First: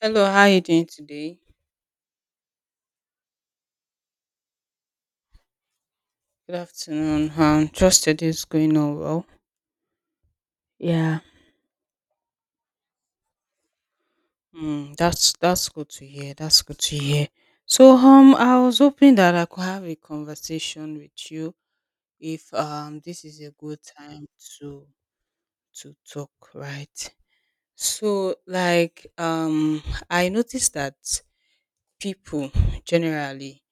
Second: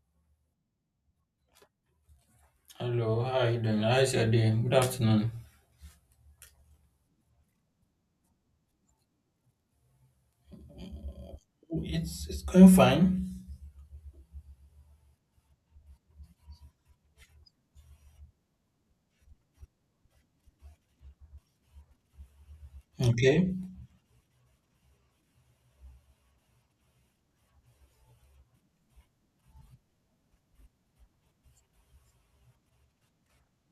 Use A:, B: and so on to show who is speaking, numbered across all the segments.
A: Hello, how are you doing today?
B: Hello, how are you doing? How's your day? Good afternoon.
A: Good afternoon. Trust your day is going on well. Yeah.
B: It's going fine.
A: Mm, that's good to hear. That's good to hear. So I was hoping that I could have a conversation with you if this is a
B: Okay.
A: good time to to talk, right? So I noticed that people generally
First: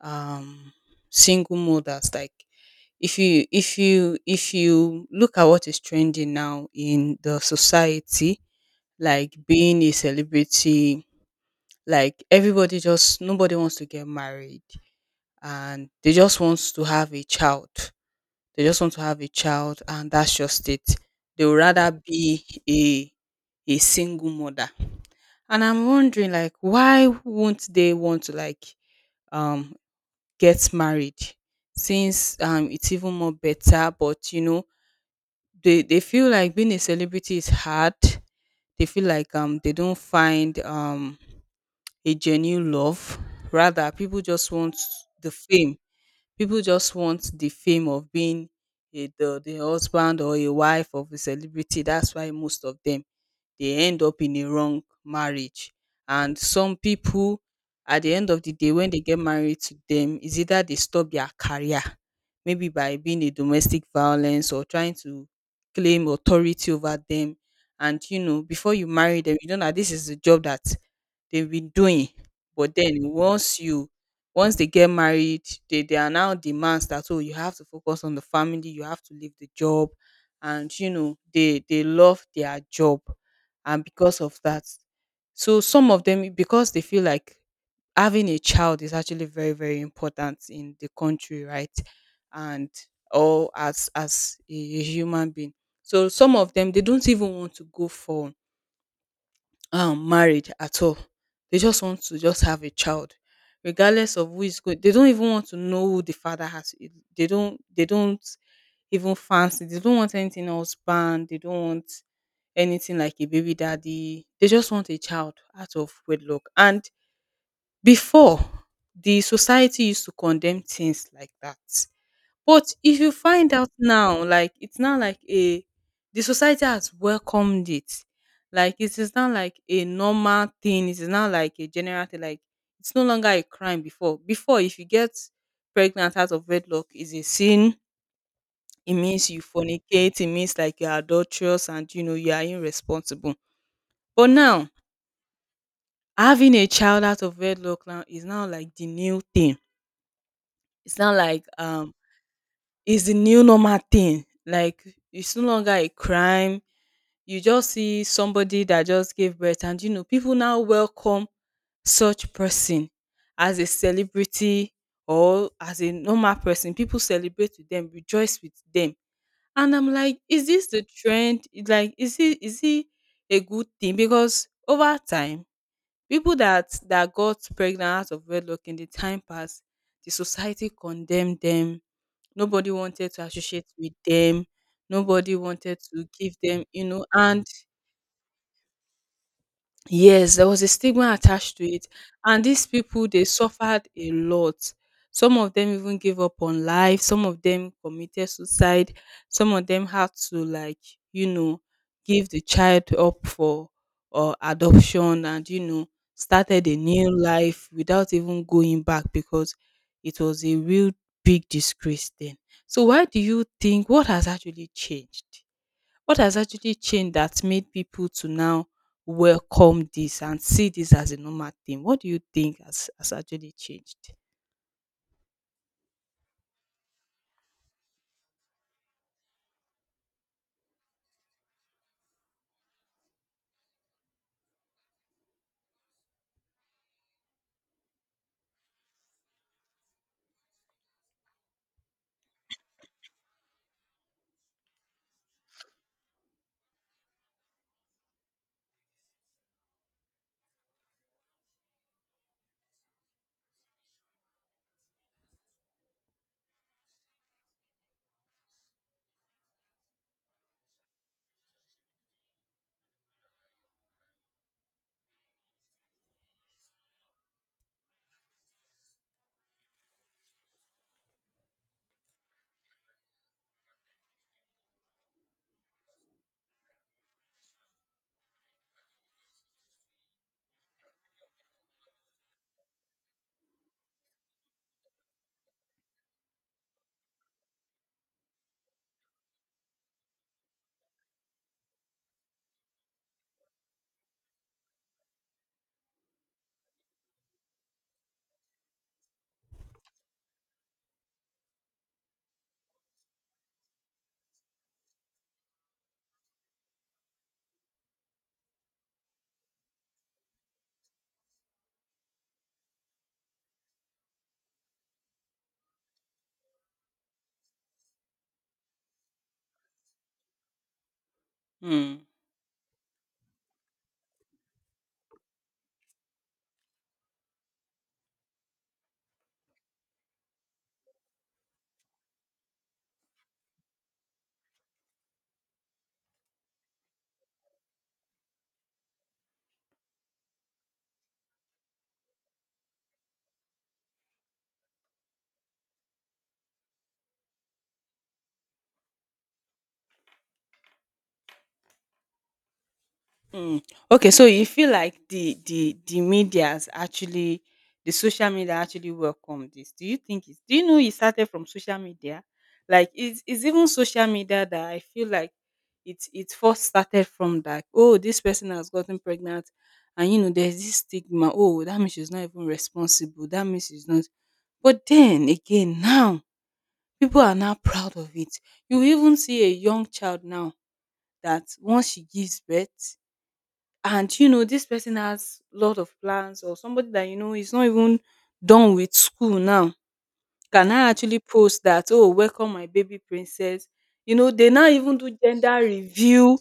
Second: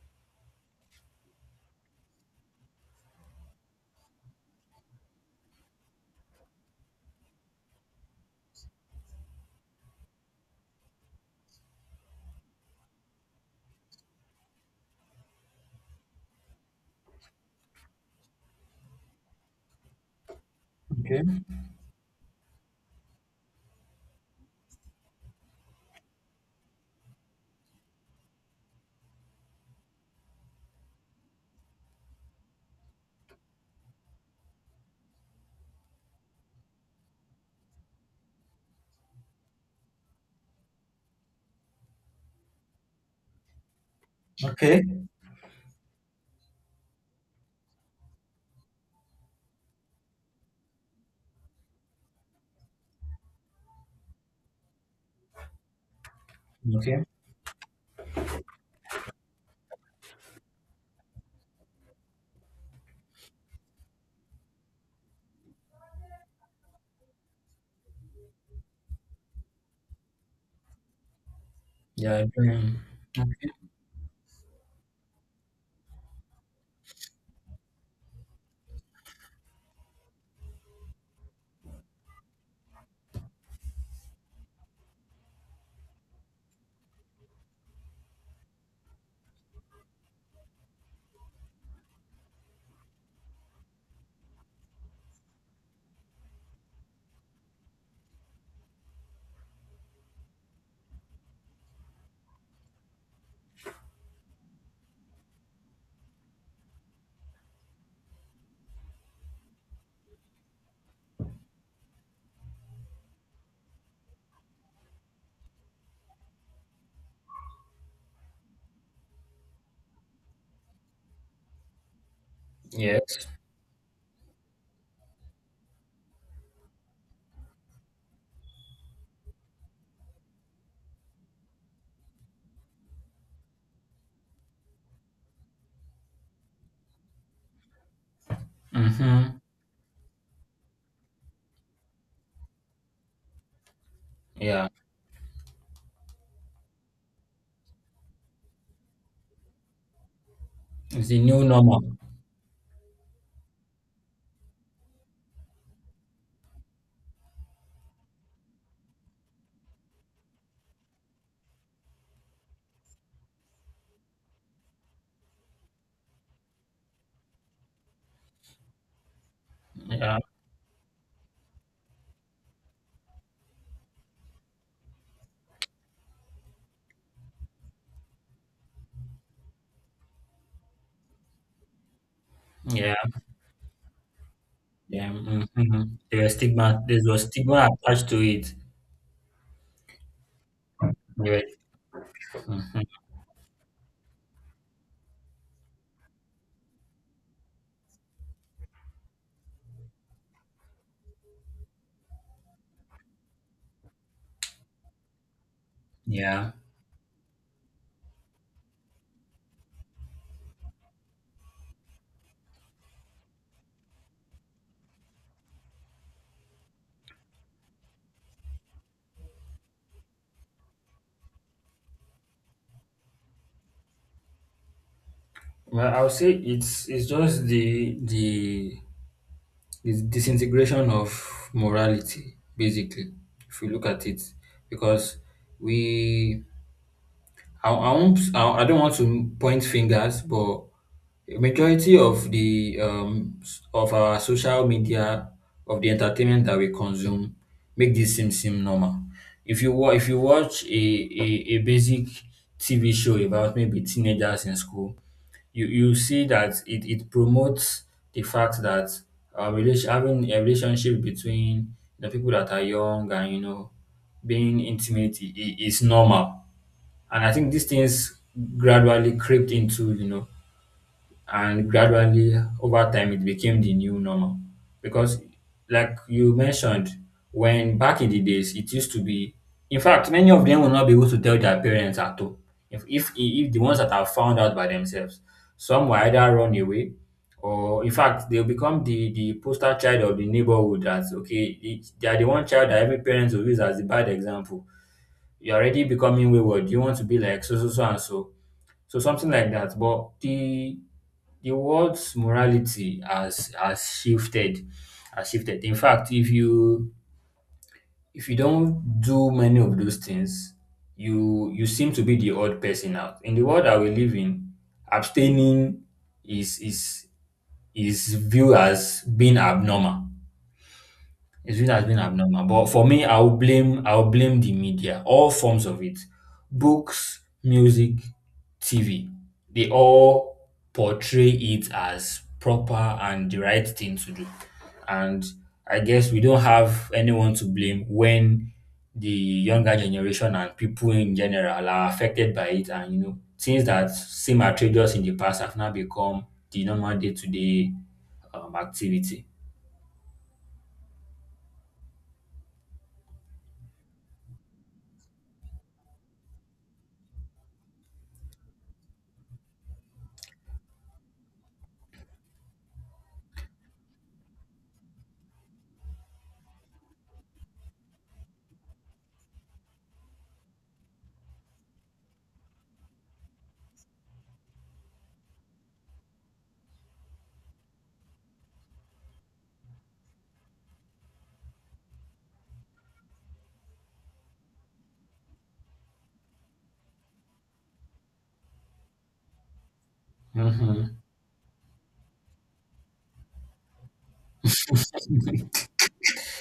A: um single mothers like. If you look at what is trending now in the society, like being a celebrity, like everybody just nobody wants to get married and they just want to have a child. They just want to have a child and that's just it.
B: Okay.
A: They would rather be a a single mother. And I'm wondering like why won't they want to like um get married since it's even more better but they feel like being a celebrity is hard. They feel like they don't find a genuine love. Rather, people just want
B: Okay.
A: the fame. People just want the fame of being a the husband or a wife of a celebrity. That's why most of them they end up in a wrong marriage. And some
B: Okay.
A: people at the end of the day when they get married to them is either they stop their career, maybe by being a domestic violence or trying to claim authority over them. And before you marry them you don't know that this is the job that they've been doing.
B: Yeah,
A: But
B: doing.
A: then
B: Okay.
A: once they get married, they are now demands that, oh, you have to focus on the family, you have to leave the job. And they love their job, and because of that, so some of them, because they feel like having a child is actually very very important in the country, right? And or as a human being, so some of them they don't even want to go for married at all. They just want to just have a child regardless of who is going. They don't even want to know who the father has e, they don't even fancy, they don't want anything else banned, they don't want anything like a baby daddy, they just want a child out of wedlock. And before, the society used to condemn things like that, but if you
B: Yes.
A: find out now, like it's not like a the society has welcomed it. Like it is not like a normal thing. It is not like a general thing. Like it's no longer a crime before. Before, if you get pregnant out of wedlock, is a sin. It means
B: Mm-hmm.
A: you fornicate. It means like you're adulterous and you are irresponsible. But
B: Yeah.
A: now having a child out of wedlock now is now like the new thing. It's
B: It's
A: not
B: the
A: like
B: new normal.
A: is the new normal thing. Like it's no longer a crime. You just see somebody that just gave birth, and people now welcome such person as a celebrity or as a normal person. People celebrate with them, rejoice with them, and I'm like,
B: Yeah.
A: is this the trend? Like, is it a good thing? Because over time, people that got pregnant out of wedlock in the time past, the society condemned them. Nobody
B: Yeah.
A: wanted to associate with them.
B: Yeah.
A: Nobody wanted
B: Mm-hmm.
A: to give
B: There's
A: them,
B: stigma. There's a
A: and
B: stigma attached to it.
A: yes, there was a stigma
B: Yeah.
A: attached to it, and these
B: Hmm.
A: people, they suffered a lot. Some of them even gave up on life, some of them committed suicide, some of them had to like, you know, give the child up for or adoption, and
B: Yeah.
A: started a new life without even going back because it was a real big disgrace then. So why do you think what has actually changed? What has actually changed that made people to now welcome this and see this as a normal thing? What do you think has actually changed?
B: Well, I'll say it's just the It's disintegration of morality, basically, if you look at it, because we, I won't, I don't want to point fingers, but a majority of the of our social media, of the entertainment that we consume make this seem normal. If you watch a a basic TV show about maybe teenagers in school, you see that it promotes the fact that having a relationship between the people that are young and you know being intimate is normal, and I think these things gradually crept into, you know, and gradually over time it became the new normal, because like you mentioned, when back in the days it used to be, in fact, many of them will not be able to tell their parents at all. If the ones that are found out by themselves, some will either run away or in fact they'll become the poster child of the neighborhood. That's okay, they are the one child that every parent will use as the bad example. You're already becoming wayward, you want to be like so so so and so, so something like that. But the world's morality has shifted, has shifted. In fact, if you, if you don't do many of those things, you seem to be the odd person out. In the world that we live in, abstaining is is is viewed as being abnormal. It's really has been
A: Hmm.
B: abnormal. But for me, I'll blame the media, all forms of it. Books, music, TV. They all portray it as proper and the right thing to do. And I guess we don't have anyone to blame when the younger generation and people in general are affected by it, and you know things that seem outrageous in the past have now become the normal day-to-day activity.
A: Mm. Okay, so you feel like the media's actually the social media actually welcome this. Do you think it's do you know it started from social media? Like it's even social media that I feel like it first started from, like, oh, this person has gotten pregnant, and there's this stigma, oh, that means she's not even responsible, that means she's not but then again, now people are now proud of it. You even see a young child now that once she gives birth, and this person has lot of plans or somebody that is not even done with school now, can I
B: Mhm.
A: actually post that, oh, welcome my baby princess. You know, they now even do gender review.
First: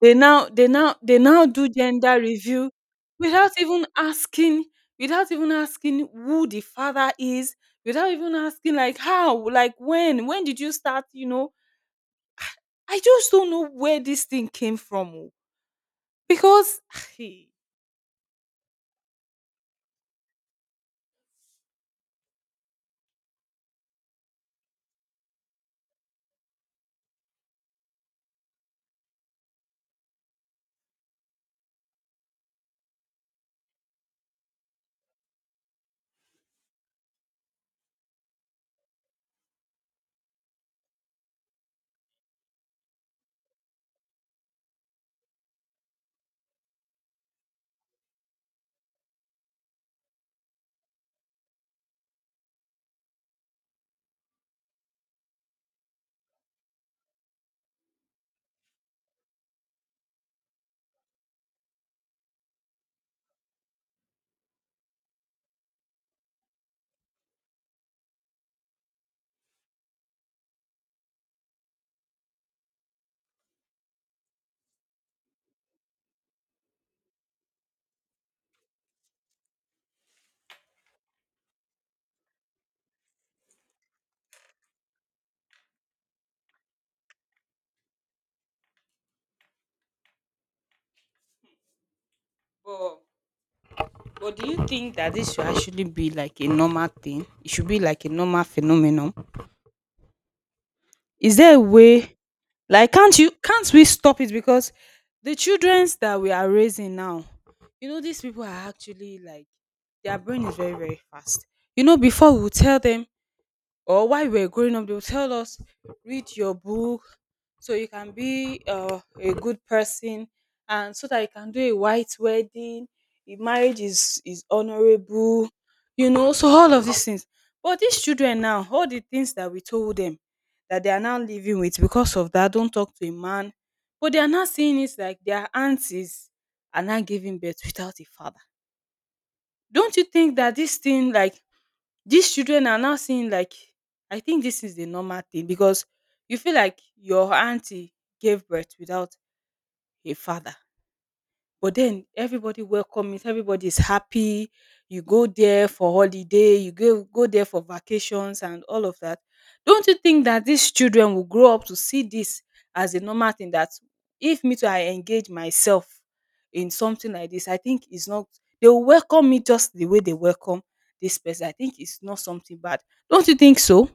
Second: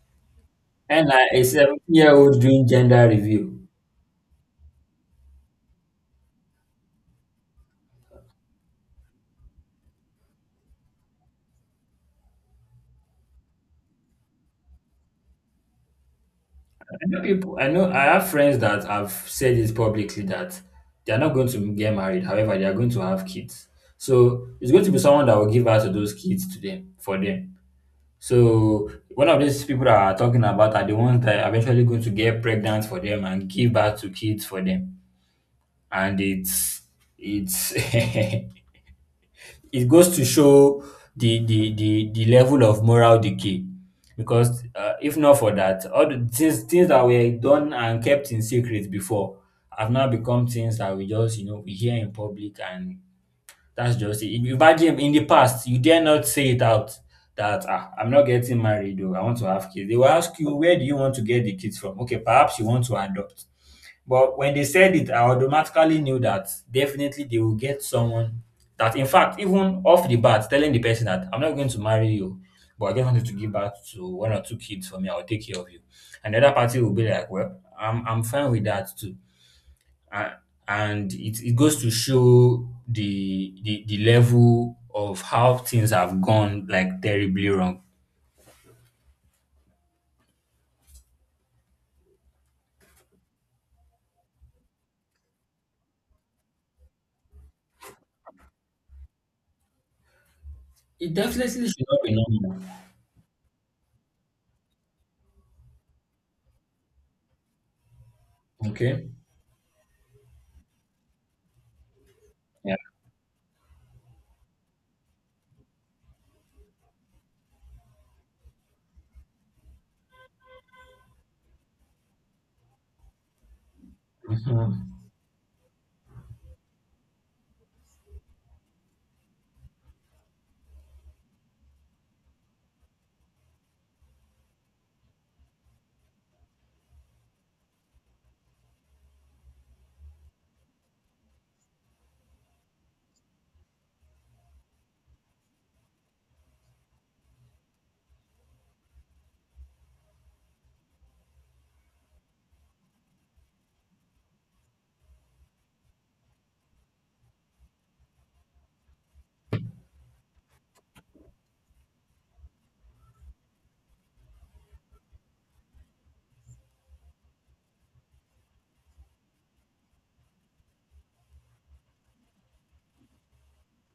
B: And
A: They
B: like a
A: now do
B: 17 year
A: gender
B: old doing
A: review
B: gender
A: without
B: review.
A: even asking, without even asking who the father is, without even asking like how, like when did you start, I just don't know where this thing came from, oh, because
B: I know people, I know, I have friends that have said it publicly that they are not going to get married. However, they are going to have kids. So it's going to be someone that will give birth to those kids to them, for them. So one of these people that are talking about are the ones that are eventually going to get pregnant for them and give birth to kids for them. And it's, it goes to show the the level of moral decay, because if not for that, all the things that were done and kept in secret before have now become things that we just, you know, we hear in public, and that's just it. Imagine in the past, you dare not say it out that ah, I'm not getting married though I want to have kids. They will ask you, where do you want to get the kids from? Okay, perhaps you want to adopt. But when they said it, I automatically knew that definitely they will get someone that, in fact, even off the bat, telling the person that I'm not going to marry you, but I just wanted to give birth to one or two kids for me, I'll take care of you. And the other party will be like, well, I'm fine with that too. And, and it goes to show the level of how things have gone like terribly wrong.
A: but But do you think that this should actually be like a normal thing? It should be like a normal phenomenon.
B: It
A: Is there a
B: definitely should not be
A: way
B: normal.
A: like can't you can't we stop it, because the childrens that we are raising now, these people are
B: Okay.
A: actually like their brain is very, very fast. You know, before we would
B: Yeah.
A: tell them or while we were growing up, they would tell us, read your book so you can be a good person, and so that you can do a white wedding. If is
B: Mhm.
A: honorable, so all of these things. But these children now, all the things that we told them that they are now living with because of that, don't talk to a man. But they are now seeing it like their aunties are now giving birth without a father. Don't you think that this thing, like, these children are now seeing like I think this is the normal thing because you feel like your auntie gave birth without a father. But then everybody welcome it, everybody is happy. You go there for holiday, you go there for vacations and all of that. Don't you think that these children will grow up to see this as a normal thing that if me too I engage myself in something like this, I think it's not they will welcome me just the way they welcome this person. I think it's not something bad. Don't you think so?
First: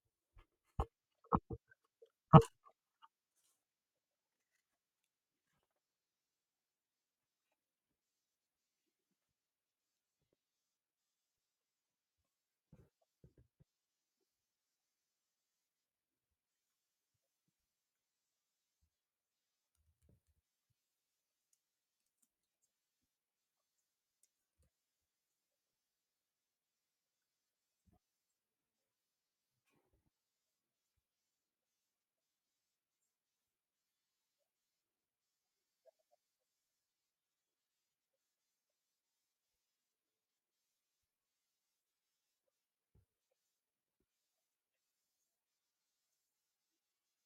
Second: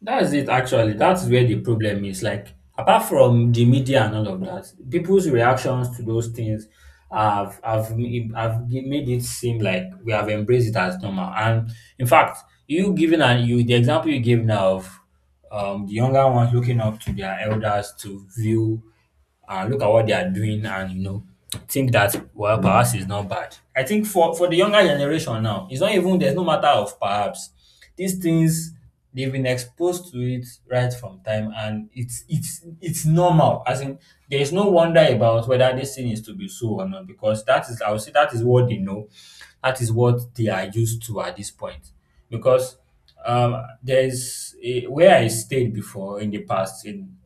B: That's it actually. That's where the problem is. Like apart from the media and all of that, people's reactions to those things have made it seem like we have embraced it as normal. And in fact, you giving and you the example you gave now of the younger ones looking up to their elders to view and look at what they are doing, and you know, think that, well, perhaps it's not bad. I think for the younger generation now, it's not even, there's no matter of perhaps. These things, they've been exposed to it right from time, and it's normal. As in, there is no wonder about whether this thing is to be so or not, because that is, I would say that is what they know. That is what they are used to at this point. Because there's where I stayed before in the past in,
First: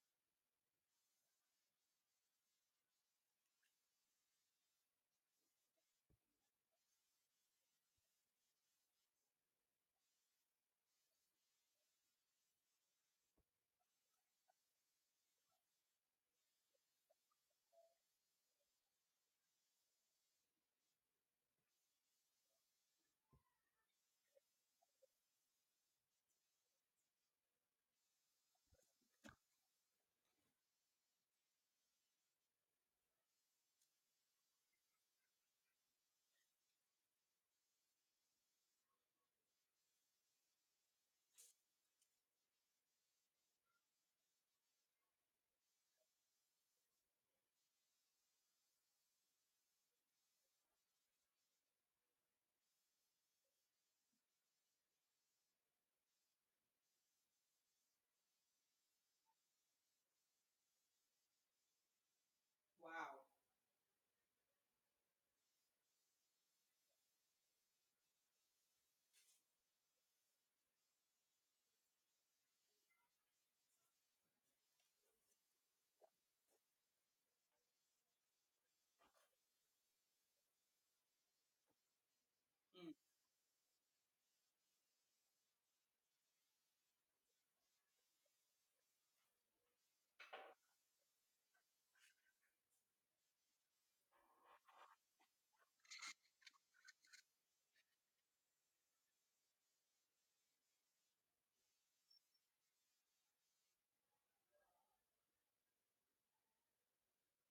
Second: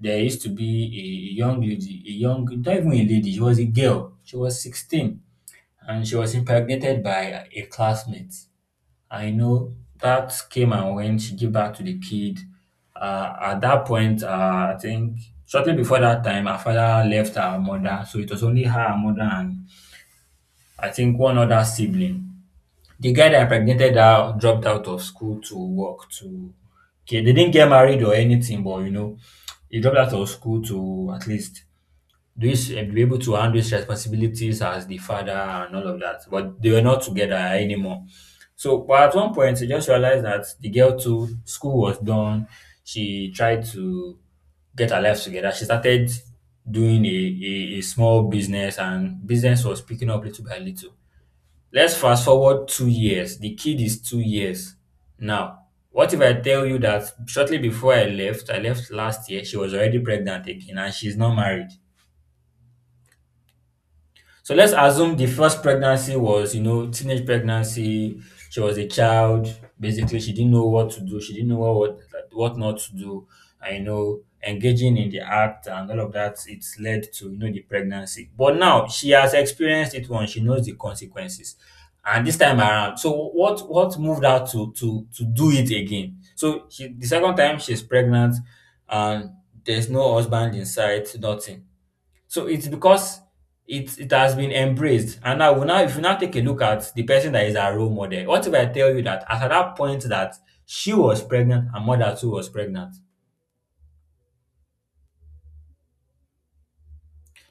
B: there used to be a young lady, a young, not even a lady, she was a girl. She was 16 and she was impregnated by a classmate. I know that came and went. She gave back to the kid. At that point, I think shortly before that time, her father left her mother. So it was only her, her mother, and I think one other sibling. The guy that impregnated her dropped out of school to work to. Okay, they didn't get married or anything, but you know, he dropped out of school to at least this be able to handle his responsibilities as the father and all of that. But they were not together anymore. So, but at one point, I just realized that the girl too, school was done. She tried to get her life together. She started doing a small business, and business was picking up little by little. Let's fast forward two years. The kid is two years now. What if I tell you that shortly before I left last year, she was already pregnant again and she's not married? So let's assume the first pregnancy was, you know, teenage pregnancy. She was a child. Basically, she didn't know what to do. She didn't know what not to do. And you know, engaging in the act and all of that, it's led to, you know, the pregnancy. But now she has experienced it once. She knows the consequences. And this time around, so what moved her to do it again? So she, the second time she's pregnant, and there's no husband in sight, nothing, so it's because it has been embraced. And now, we now if you now take a look at the person that is our role model, what if I tell you that as at that point that she was pregnant and mother too was pregnant,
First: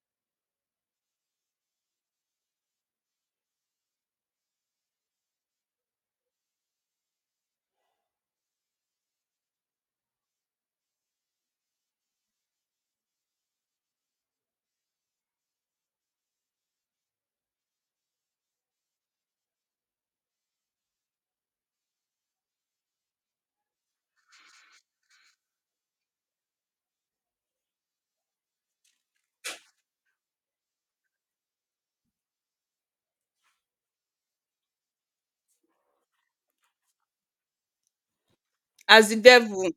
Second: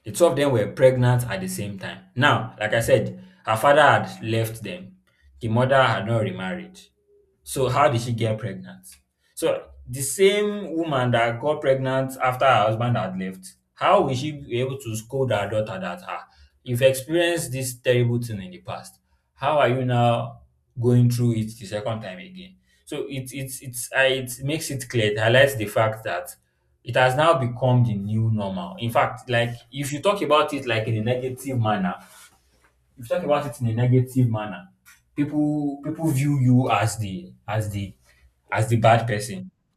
B: the two of them were pregnant at the same time. Now, like I said, her father had left them. The mother had not remarried. So how did she get pregnant? So the same woman that got pregnant after her husband had left, how will she be able to scold her daughter that ah, you've experienced this terrible thing in the past. How are you now going through it the second time again? So it makes it clear, it highlights the fact that it has now become the new normal. In fact, like if you talk about it like in a negative manner, if you talk about it in a negative manner, people view you as the as the as the
A: As
B: bad
A: the
B: person.
A: devil.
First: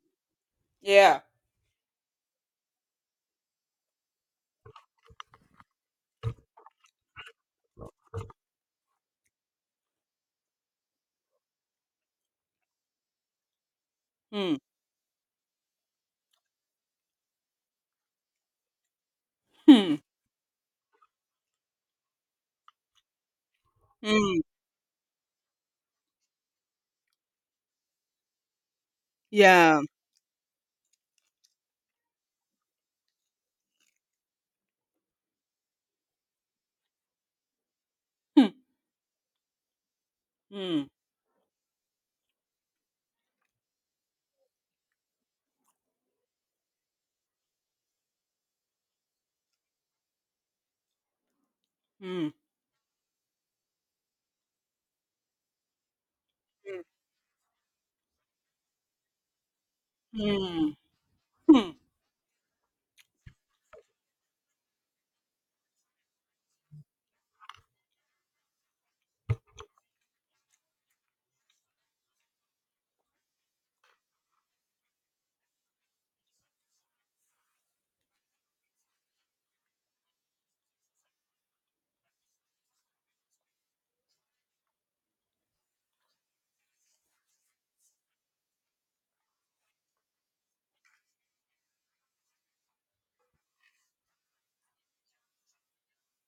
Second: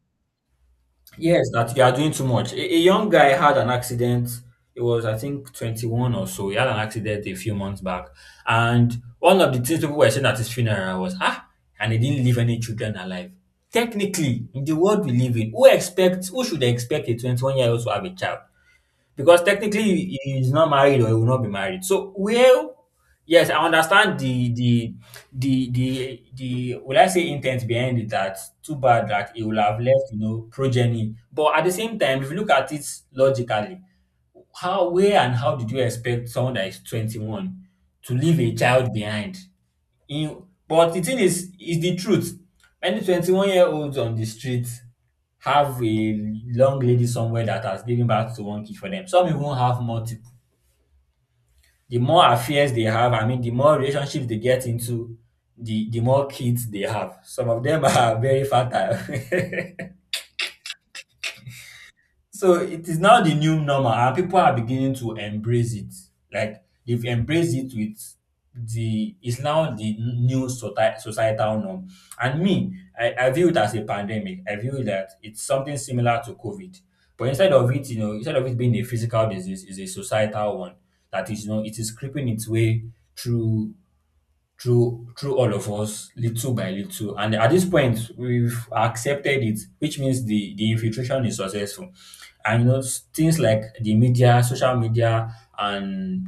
A: Yeah.
B: Yes, that you are doing too much. A young guy had an accident. It was, I think, 21 or so. He had an accident a few months back. And one of the things people were saying at his funeral was, ah, and he didn't leave any children alive. Technically,
A: Hmm.
B: in the world we live in, who should expect a 21-year-old to have a child? Because technically
A: Hmm.
B: he is not married or he will not be married. So well, yes, I understand
A: Hmm.
B: the the will I say intent behind it, that too bad that he will have
A: Yeah.
B: left, you know, progeny. But at the same time, if you look at it logically, how where and how did you expect someone that is 21 to leave
A: Hmm.
B: a child behind? In,
A: Hmm.
B: but the thing is the truth. Many 21-year-olds on the streets have a long lady somewhere that has given birth to one kid for them. Some even have multiple. The more
A: Hmm.
B: affairs they have, I mean, the more relationships they get into, the more kids they have. Some of them are very fertile.
A: Hmm. Hmm, that's
B: So it is now the new normal and people are beginning to embrace it. Like they've embraced it with the it's now the new societal norm. And me, I view it as a pandemic. I view that it's something similar to COVID. But instead of it, instead of it being a physical disease, it's a societal one that is, it is creeping its way through through all of us little by little. And at this point we've accepted it, which means the infiltration is successful. And you know, things like the media, social media, and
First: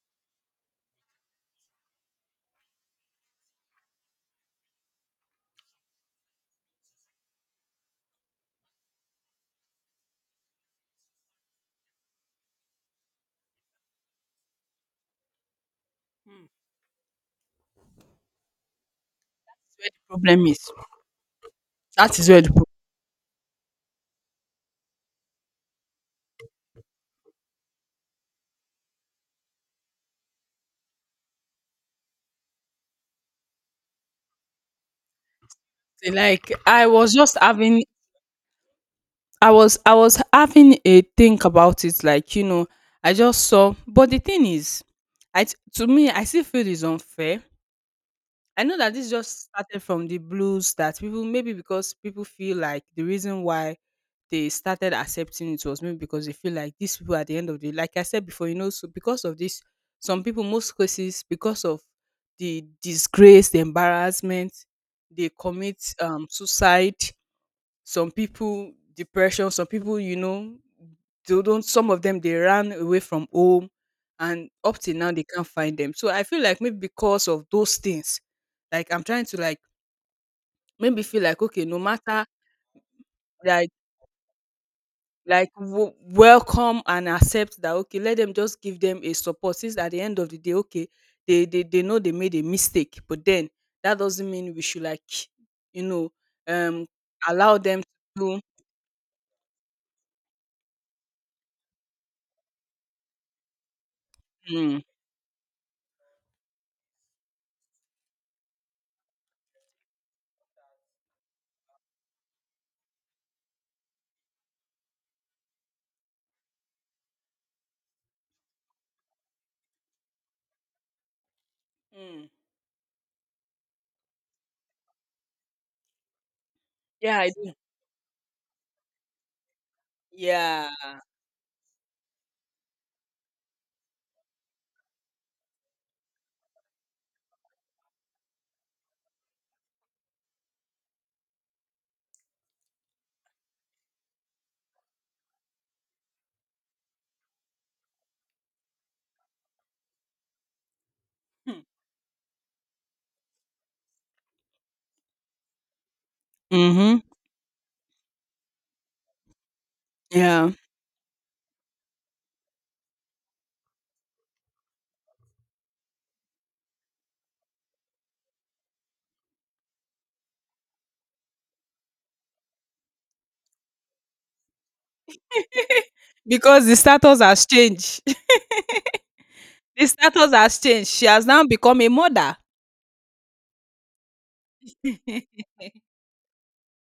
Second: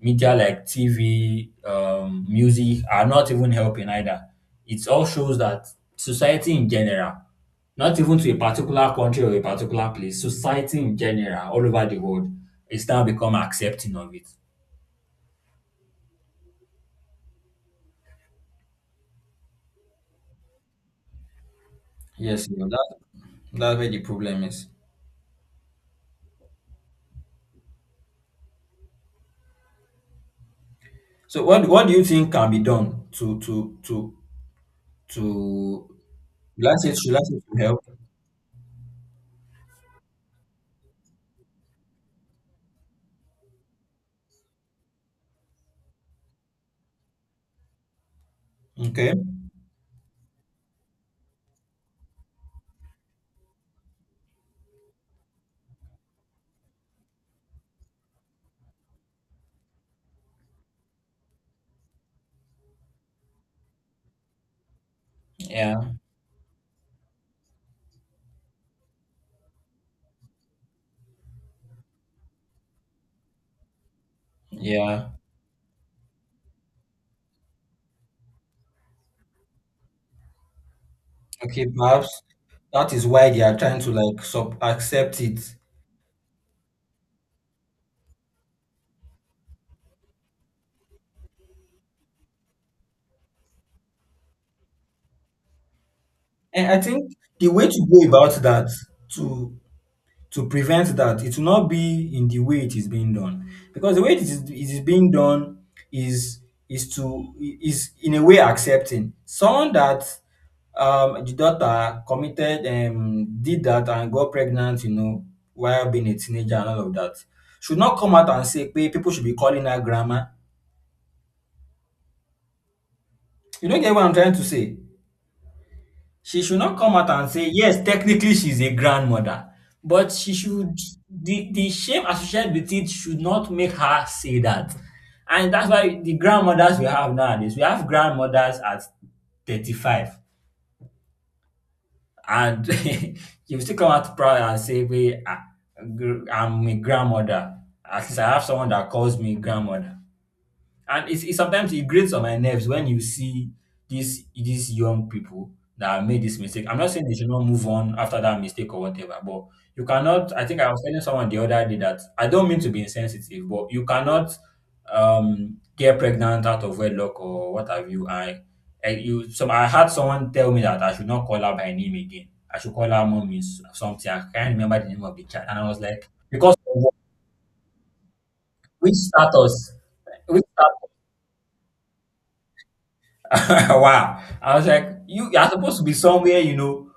B: media like tv, music are not even helping either. It all shows that society in general, not even to a particular country or a particular place, society in general all over the world is now become accepting of it.
A: where the problem is. That is where the
B: Yes, you
A: problem
B: know, that's where the problem is. So what do you think can be done to
A: is. Like
B: will I
A: I
B: say
A: was
B: should I
A: just
B: say to
A: having
B: help?
A: I was having a think about it, like, I just saw but the thing is, to me I still feel it's unfair. I know that this
B: Okay.
A: just started from the blues that people maybe because people feel like the reason why they started accepting it was maybe because they feel like these people at the end of the like I said before, so because of this, some people most cases because of the disgrace, the embarrassment, they commit
B: Yeah.
A: suicide, some people depression, some people they don't some of them they ran away from home and up till now
B: Yeah.
A: they can't find them. So I feel like maybe because of those things, like I'm trying to like maybe feel like, okay,
B: Okay.
A: no
B: Perhaps
A: matter
B: that is why they are
A: like
B: trying to like sub accept
A: like
B: it.
A: welcome and accept that, okay, let them just give them a support since at the end of the day, okay, they know they made a mistake, but then that doesn't mean we should like, you know
B: And I
A: um
B: think the
A: allow
B: way
A: them to
B: to go
A: do.
B: about that, to to prevent that, it will not be in the way it is being done, because the way it
A: Hmm.
B: is being done is is to is in a way accepting someone that, the daughter committed, did that and got pregnant, you know, while being a teenager and all of that. Should not come out and say pe people should be calling her grandma.
A: Hmm.
B: You don't get what I'm trying to say. She should not come out
A: Yeah.
B: and say, yes, technically she's a grandmother, but she
A: Yeah.
B: should, the shame associated with it should not make her say that. And that's why the grandmothers we have nowadays, we have grandmothers at 35 and you still come out proud and say, "Wait, I, I'm a grandmother. At least I have someone that calls me grandmother." And it's, it
A: Hmm.
B: sometimes it grates on my nerves when you see these young people that have made this mistake. I'm not
A: Mm-hmm.
B: saying they should not move on after that mistake or whatever, but you cannot. I
A: Yeah.
B: think I was telling someone the other day that I don't mean to be insensitive, but you cannot get pregnant out of wedlock or what have you. I had someone tell me that I should not call her by name again. I should call her mommy something. I can't remember the name of the child, and I was like, because of
A: Because the
B: what?
A: status has changed.
B: Which status?
A: The status
B: Which
A: has changed. She has now become a mother.
B: wow. I was like, you are supposed to be somewhere, you know,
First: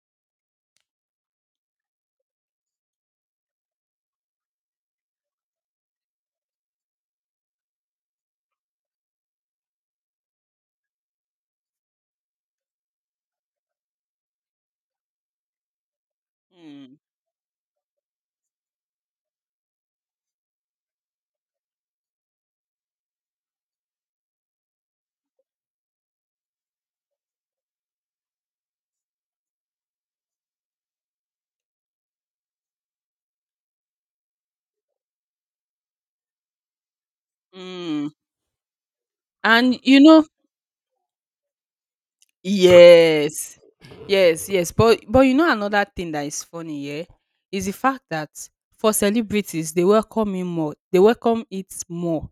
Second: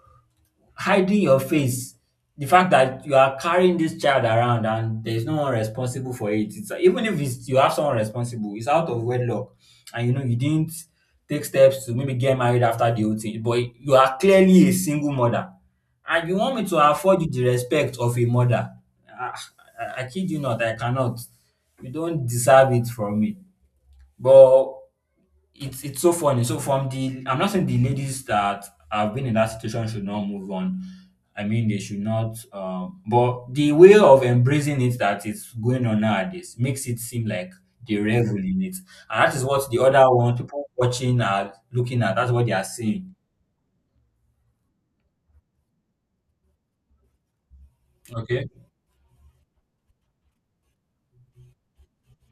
B: hiding your face. The fact that you are carrying this child around and there is no one responsible for it. It's, even if it's, you have someone responsible, it's out of wedlock, and you know you didn't take steps to maybe get married after the whole thing. But you are clearly a single mother, and you want me to
A: Hmm.
B: afford you the respect of a mother. Ah, I kid you not, I cannot. You don't deserve it from me. But it's so funny. So from the, I'm not saying the ladies that have been in that situation should not move on. I mean they should not, but the way of embracing it that is going on nowadays makes it seem like they
A: Mm.
B: revel in it. And that is what the
A: And
B: other one, people watching, are looking at. That's what they are seeing.
A: yes. Yes, yes, but another thing that is funny, yeah, is the fact that
B: Okay.
A: for celebrities they welcome him more, they welcome it more,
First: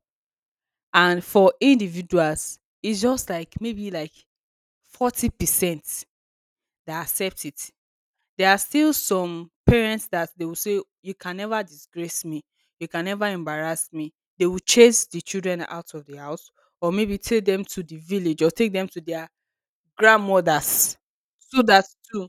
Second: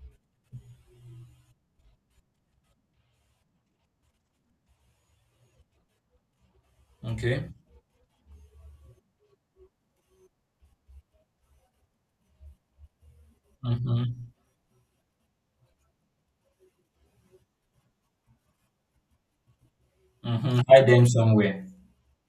A: and for individuals it's just like maybe like 40% that accept
B: Okay.
A: it. There are still some parents that they will say you can never disgrace me, you can never embarrass me.
B: Mm-hmm.
A: They will chase the children out of the house, or maybe take them to the village, or take them to their
B: Mm-hmm. Hide
A: grandmothers
B: them
A: so
B: somewhere.
A: that to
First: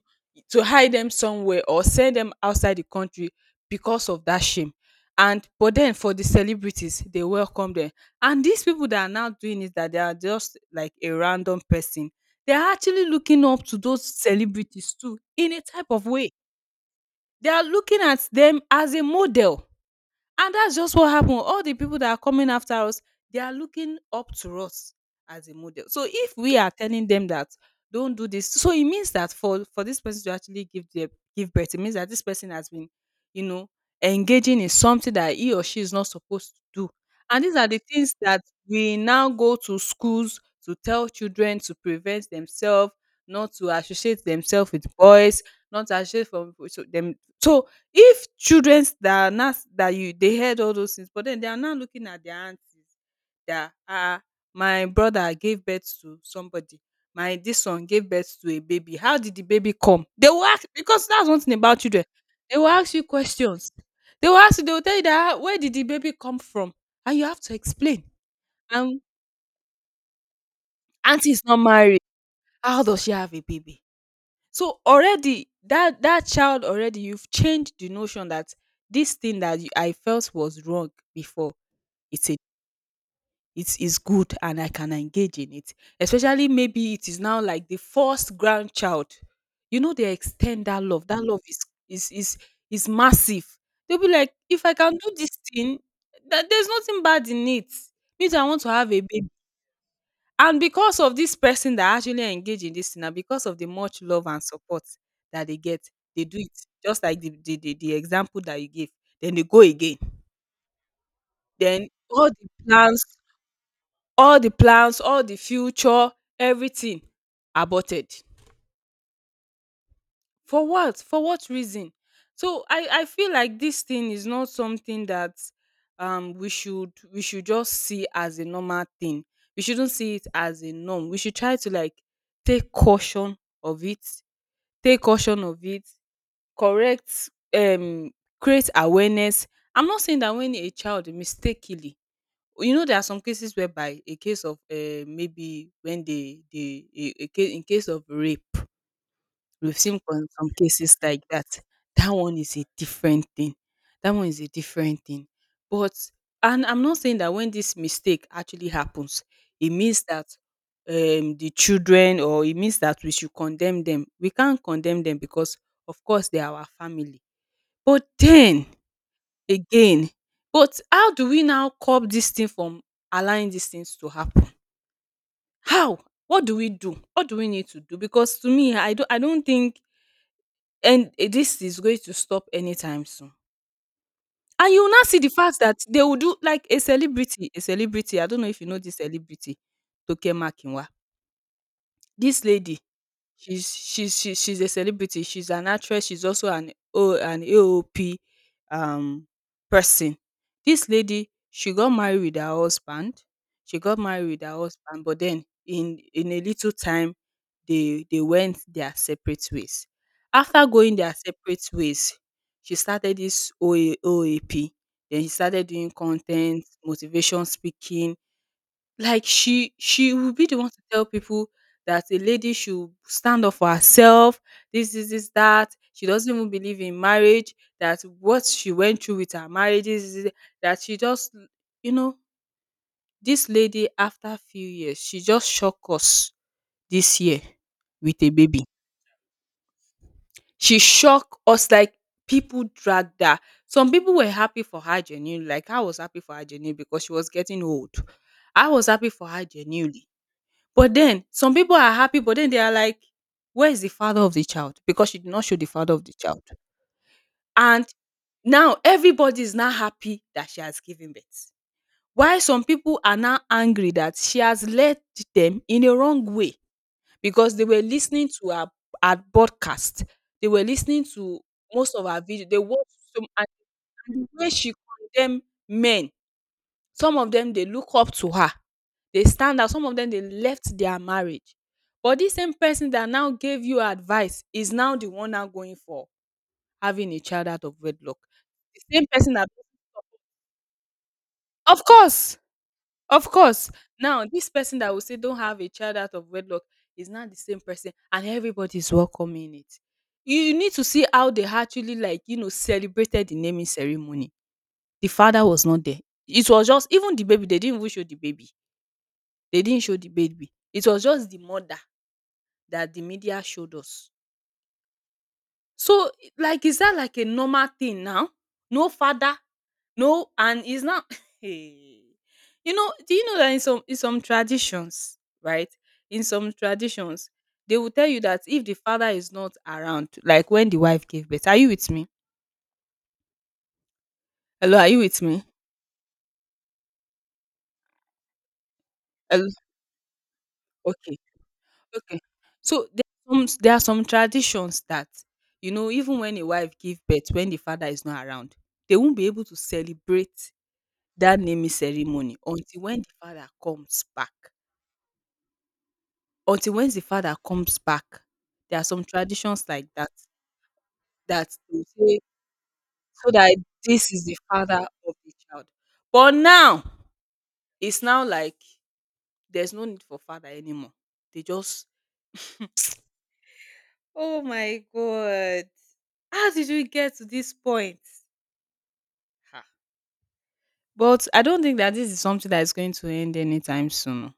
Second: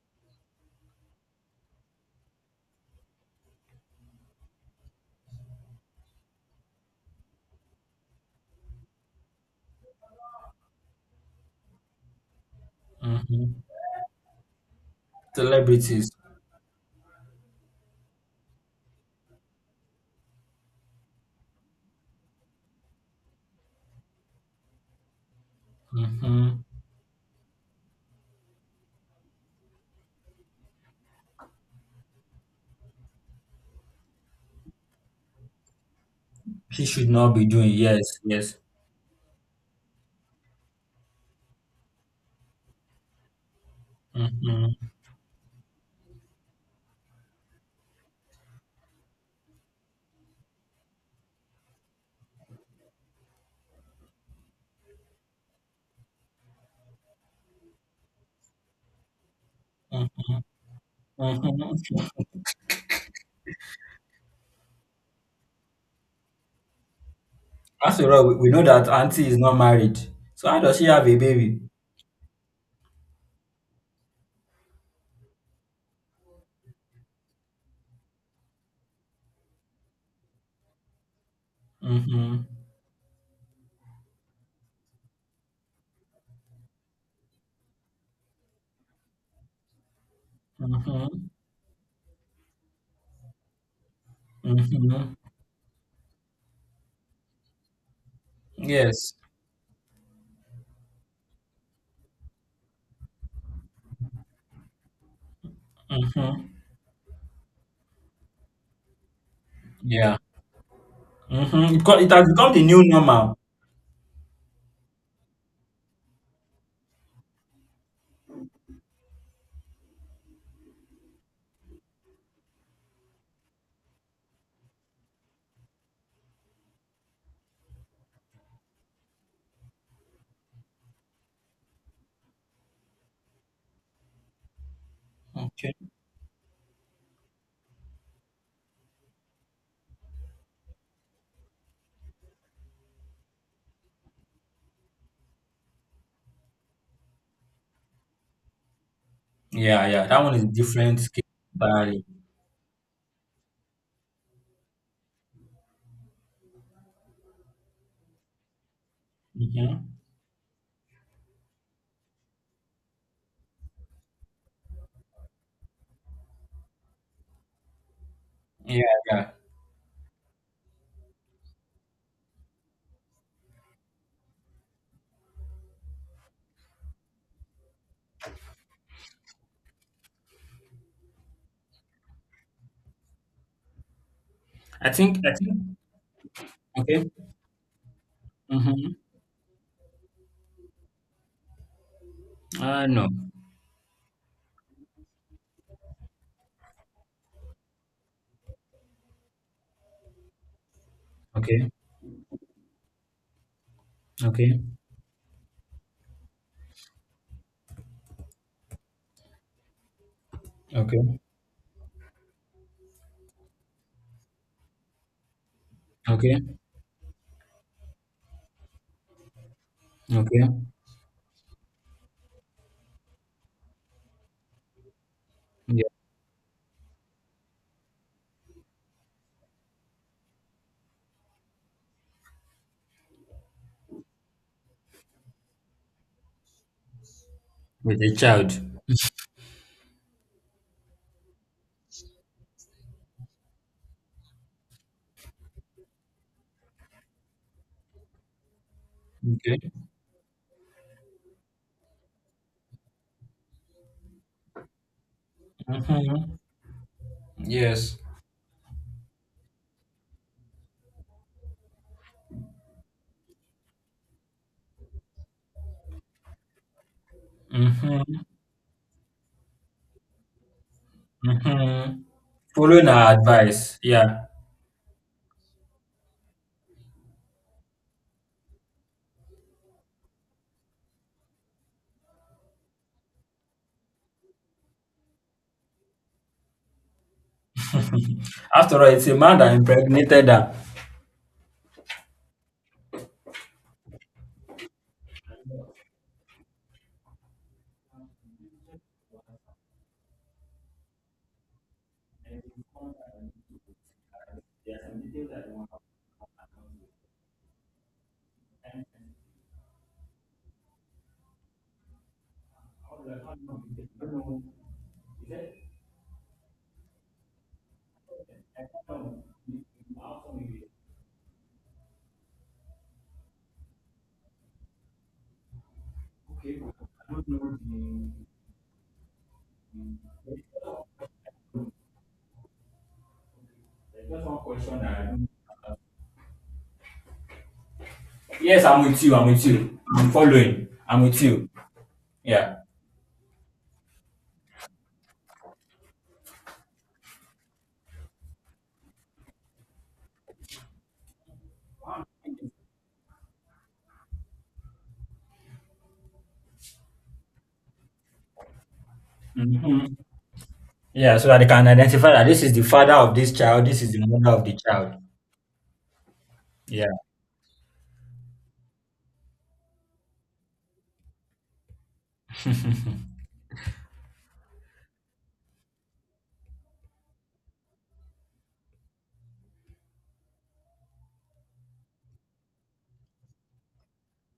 A: to hide them somewhere or send them outside the country because of that shame. And but then for the celebrities they welcome them, and these people that are now doing it that they are just like a random person, they are actually looking
B: Mm-hmm.
A: up to those celebrities too in a type of
B: Celebrities.
A: way, they are looking at them as a model. And that's just what happened. All the people that are coming after us, they are looking up to us as a model. So if we
B: Mm-hmm.
A: are telling them that don't do this, so it means that for this person to actually give birth, it means that this person has been, you know, engaging in something that he or she is not supposed to
B: He
A: do.
B: should not
A: And
B: be
A: these are
B: doing.
A: the things
B: Yes.
A: that
B: Yes.
A: we now go to schools to tell children to prevent themselves, not to associate themselves with
B: Mm-hmm.
A: boys, not to associate from so them. So if childrens that are now that you they heard all those things but then they are now looking at their aunties that my brother gave birth to somebody, my this one gave birth to a baby, how did the baby come? They will ask, because that's one thing about children,
B: Mm-hmm.
A: they will ask you questions. They will tell you that, "Ah, where did the baby come from?" And you have to explain.
B: After all, we know that
A: And
B: auntie is not married. So how does she have a
A: aunty is not
B: baby?
A: married, how does she have a baby? So already that child, already you've changed the notion that this thing that I felt was wrong before, it's
B: Mm-hmm.
A: a it is good and I can engage in it. Especially maybe it is now like the first grandchild. You know, they extend that love. That
B: Mm-hmm.
A: love is is is is massive. They'll be like, if I can
B: Mm-hmm.
A: do this thing, that there's nothing bad in it. Means I want to have a
B: Yes.
A: baby. And because of this person that actually engage in this thing and because of the much love and support that they get, they do
B: Mm-hmm.
A: it just like the the example that you gave. Then they go again.
B: Yeah. Mm-hmm. It,
A: Then
B: got, it has
A: all the
B: become the new
A: plans,
B: normal.
A: all the plans, all the future, everything aborted. For what? For what reason? So I feel like this thing is not something that we should just see as a normal thing. We shouldn't see it as a norm. We should try to like take caution of it, take caution of
B: Okay.
A: it, correct, um, create awareness. I'm not saying that when a child mistakenly, you know, there are some cases whereby a case of maybe when they a case, in case of rape. We've
B: Yeah,
A: seen
B: yeah. That
A: con
B: one is
A: some cases
B: different
A: like
B: case
A: that.
B: entirely.
A: That one is a different thing. That one is a different thing. But and I'm not saying that when this mistake actually happens, it
B: Mm-hmm.
A: means that the children, or it means that we should condemn them. We can't condemn them because of course they are our family. But then
B: Yeah, yeah.
A: again, but how do we now curb this thing from allowing these things to happen? How? What do we do? What do we need to do? Because to me, I don't think. And this is going to stop anytime soon. And you will
B: I
A: now see
B: think
A: the
B: I think
A: fact that they will do like
B: okay.
A: a celebrity. I don't know if you know
B: Mm-hmm.
A: this celebrity, Toke Makinwa. This lady,
B: No.
A: she's a celebrity. She's an actress. She's also an O an AOP um person. This lady,
B: Okay.
A: she got married with her husband. She got married with her
B: Okay.
A: husband, but then in a little time, they went their separate ways. After going their
B: Okay.
A: separate ways, she started this OAOAP. Then she started doing
B: Okay.
A: content, motivation speaking, like she will be
B: Okay.
A: the one to tell people that a lady should stand up for herself, this, that.
B: Yeah.
A: She doesn't even believe in marriage, that what she went through with her marriage, this, that she just, you know, this lady, after a few years, she just shocked us this year
B: With a
A: with a
B: child.
A: baby. She shocked us, like, people dragged her. Some people were happy for her genuinely. Like, I was happy for her genuinely because she was getting old. I was happy for her
B: Okay.
A: genuinely. But then some people are happy, but then they are like, where is the father of the child? Because she did not show the father of the
B: Mm-hmm.
A: child. And
B: Yes.
A: now everybody is now happy that she has given birth. Why some people are now angry, that she has led them in a wrong way because they were
B: Mm-hmm.
A: listening to her, her podcast. They were listening to most of
B: Mhm.
A: her videos. They
B: Following
A: watched
B: her
A: some,
B: advice,
A: and
B: yeah.
A: the way she condemned men, some of them they look up to her, they stand out. Some of them, they left their marriage. But this same person that now gave you advice is now the one now going for having a child out of wedlock.
B: After all,
A: The same
B: it's a
A: person
B: man
A: that,
B: that impregnated her.
A: of course, of course. Now, this person that will say don't have a child out of wedlock is not the same person, and everybody's welcoming it. You need to see how they actually, like, you know, celebrated the naming ceremony. The father was not there. It was just, even the baby, they didn't even show the baby. They didn't show the baby. It was just the mother that the media showed us. So, like, is that like a normal thing now? No father, no, and it's not. Hey. You know, do you know that in some traditions, right? In some traditions, they will tell you that if the father is not around, like when the wife gave birth, are you with me? Hello, are you with me?
B: Yes, I'm with you. I'm with
A: Hello,
B: you. I'm following. I'm
A: okay,
B: with you.
A: okay.
B: Yeah.
A: So there are some traditions that, you know, even when a wife gives birth, when the father is not around, they won't be able to celebrate that naming ceremony until when the father comes back. Until when the father comes back, there are some traditions like
B: Hmm.
A: that,
B: Yeah, so that they
A: that
B: can
A: they
B: identify
A: say,
B: that this is the father of
A: so
B: this
A: that
B: child, this is the
A: this is
B: mother
A: the
B: of the
A: father
B: child.
A: of the child. But now
B: Yeah.
A: it's now like there's no need for father anymore. They just, oh my god, how did we get to this point? Ha. But I don't think that this is something that is going to end anytime soon.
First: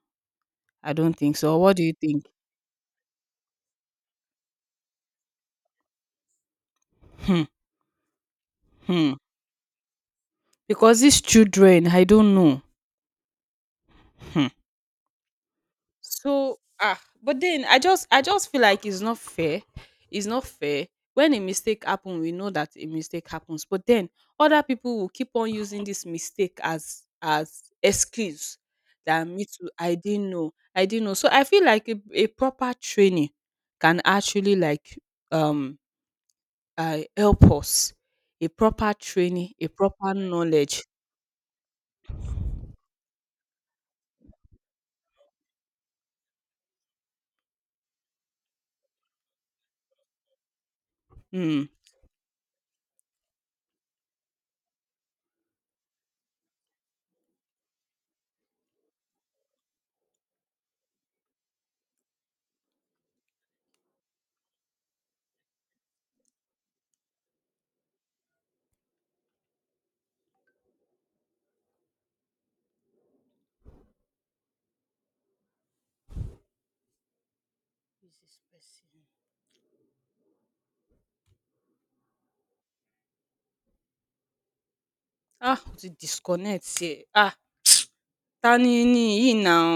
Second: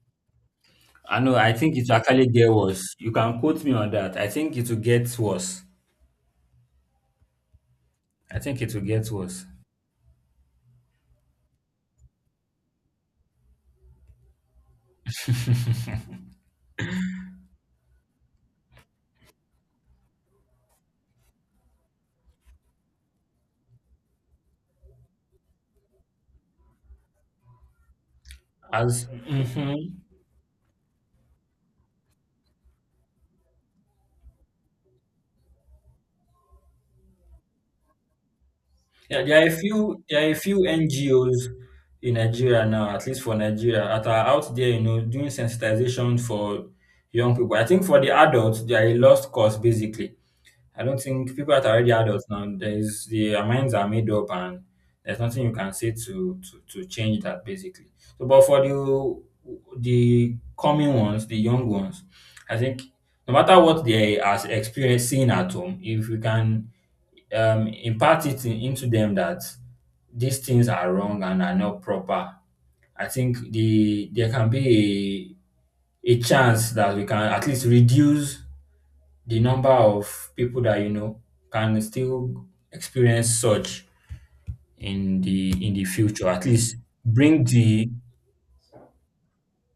A: I don't
B: I know.
A: think
B: I
A: so. What
B: think
A: do
B: it
A: you
B: will
A: think?
B: actually get worse. You can quote me on that. I think it will get worse.
A: Hmm,
B: I think it will get
A: hmm.
B: worse.
A: Because these children, I don't know. Hmm. So but then I just feel like it's not fair. It's not fair. When a mistake happens, we know that a mistake happens. But then other people will keep on using this mistake as excuse
B: As,
A: that, me too. I didn't know. I didn't know. So I feel like a proper training can actually like um help us. A proper
B: yeah, there are a
A: training, a
B: few,
A: proper
B: there are a few
A: knowledge.
B: NGOs in Nigeria now, at least for Nigeria, that are out there, you know, doing sensitization for young people. I think for the adults, they are a lost cause basically. I don't think people
A: Mm.
B: that are already adults now, there's, their minds are made up and there's nothing you can say to to change that basically. So but for the coming ones, the young ones, I think no matter what they are experiencing at home, if we can impart it in, into them that these things are wrong and are not proper. I think the there can be a chance that we can at least reduce the number of people that, you know, can still experience such
A: Ah! Ó
B: in the
A: ti
B: future. At
A: disconnect
B: least
A: ẹ̀. Ah!
B: bring the
A: Ta ni ni yìí now?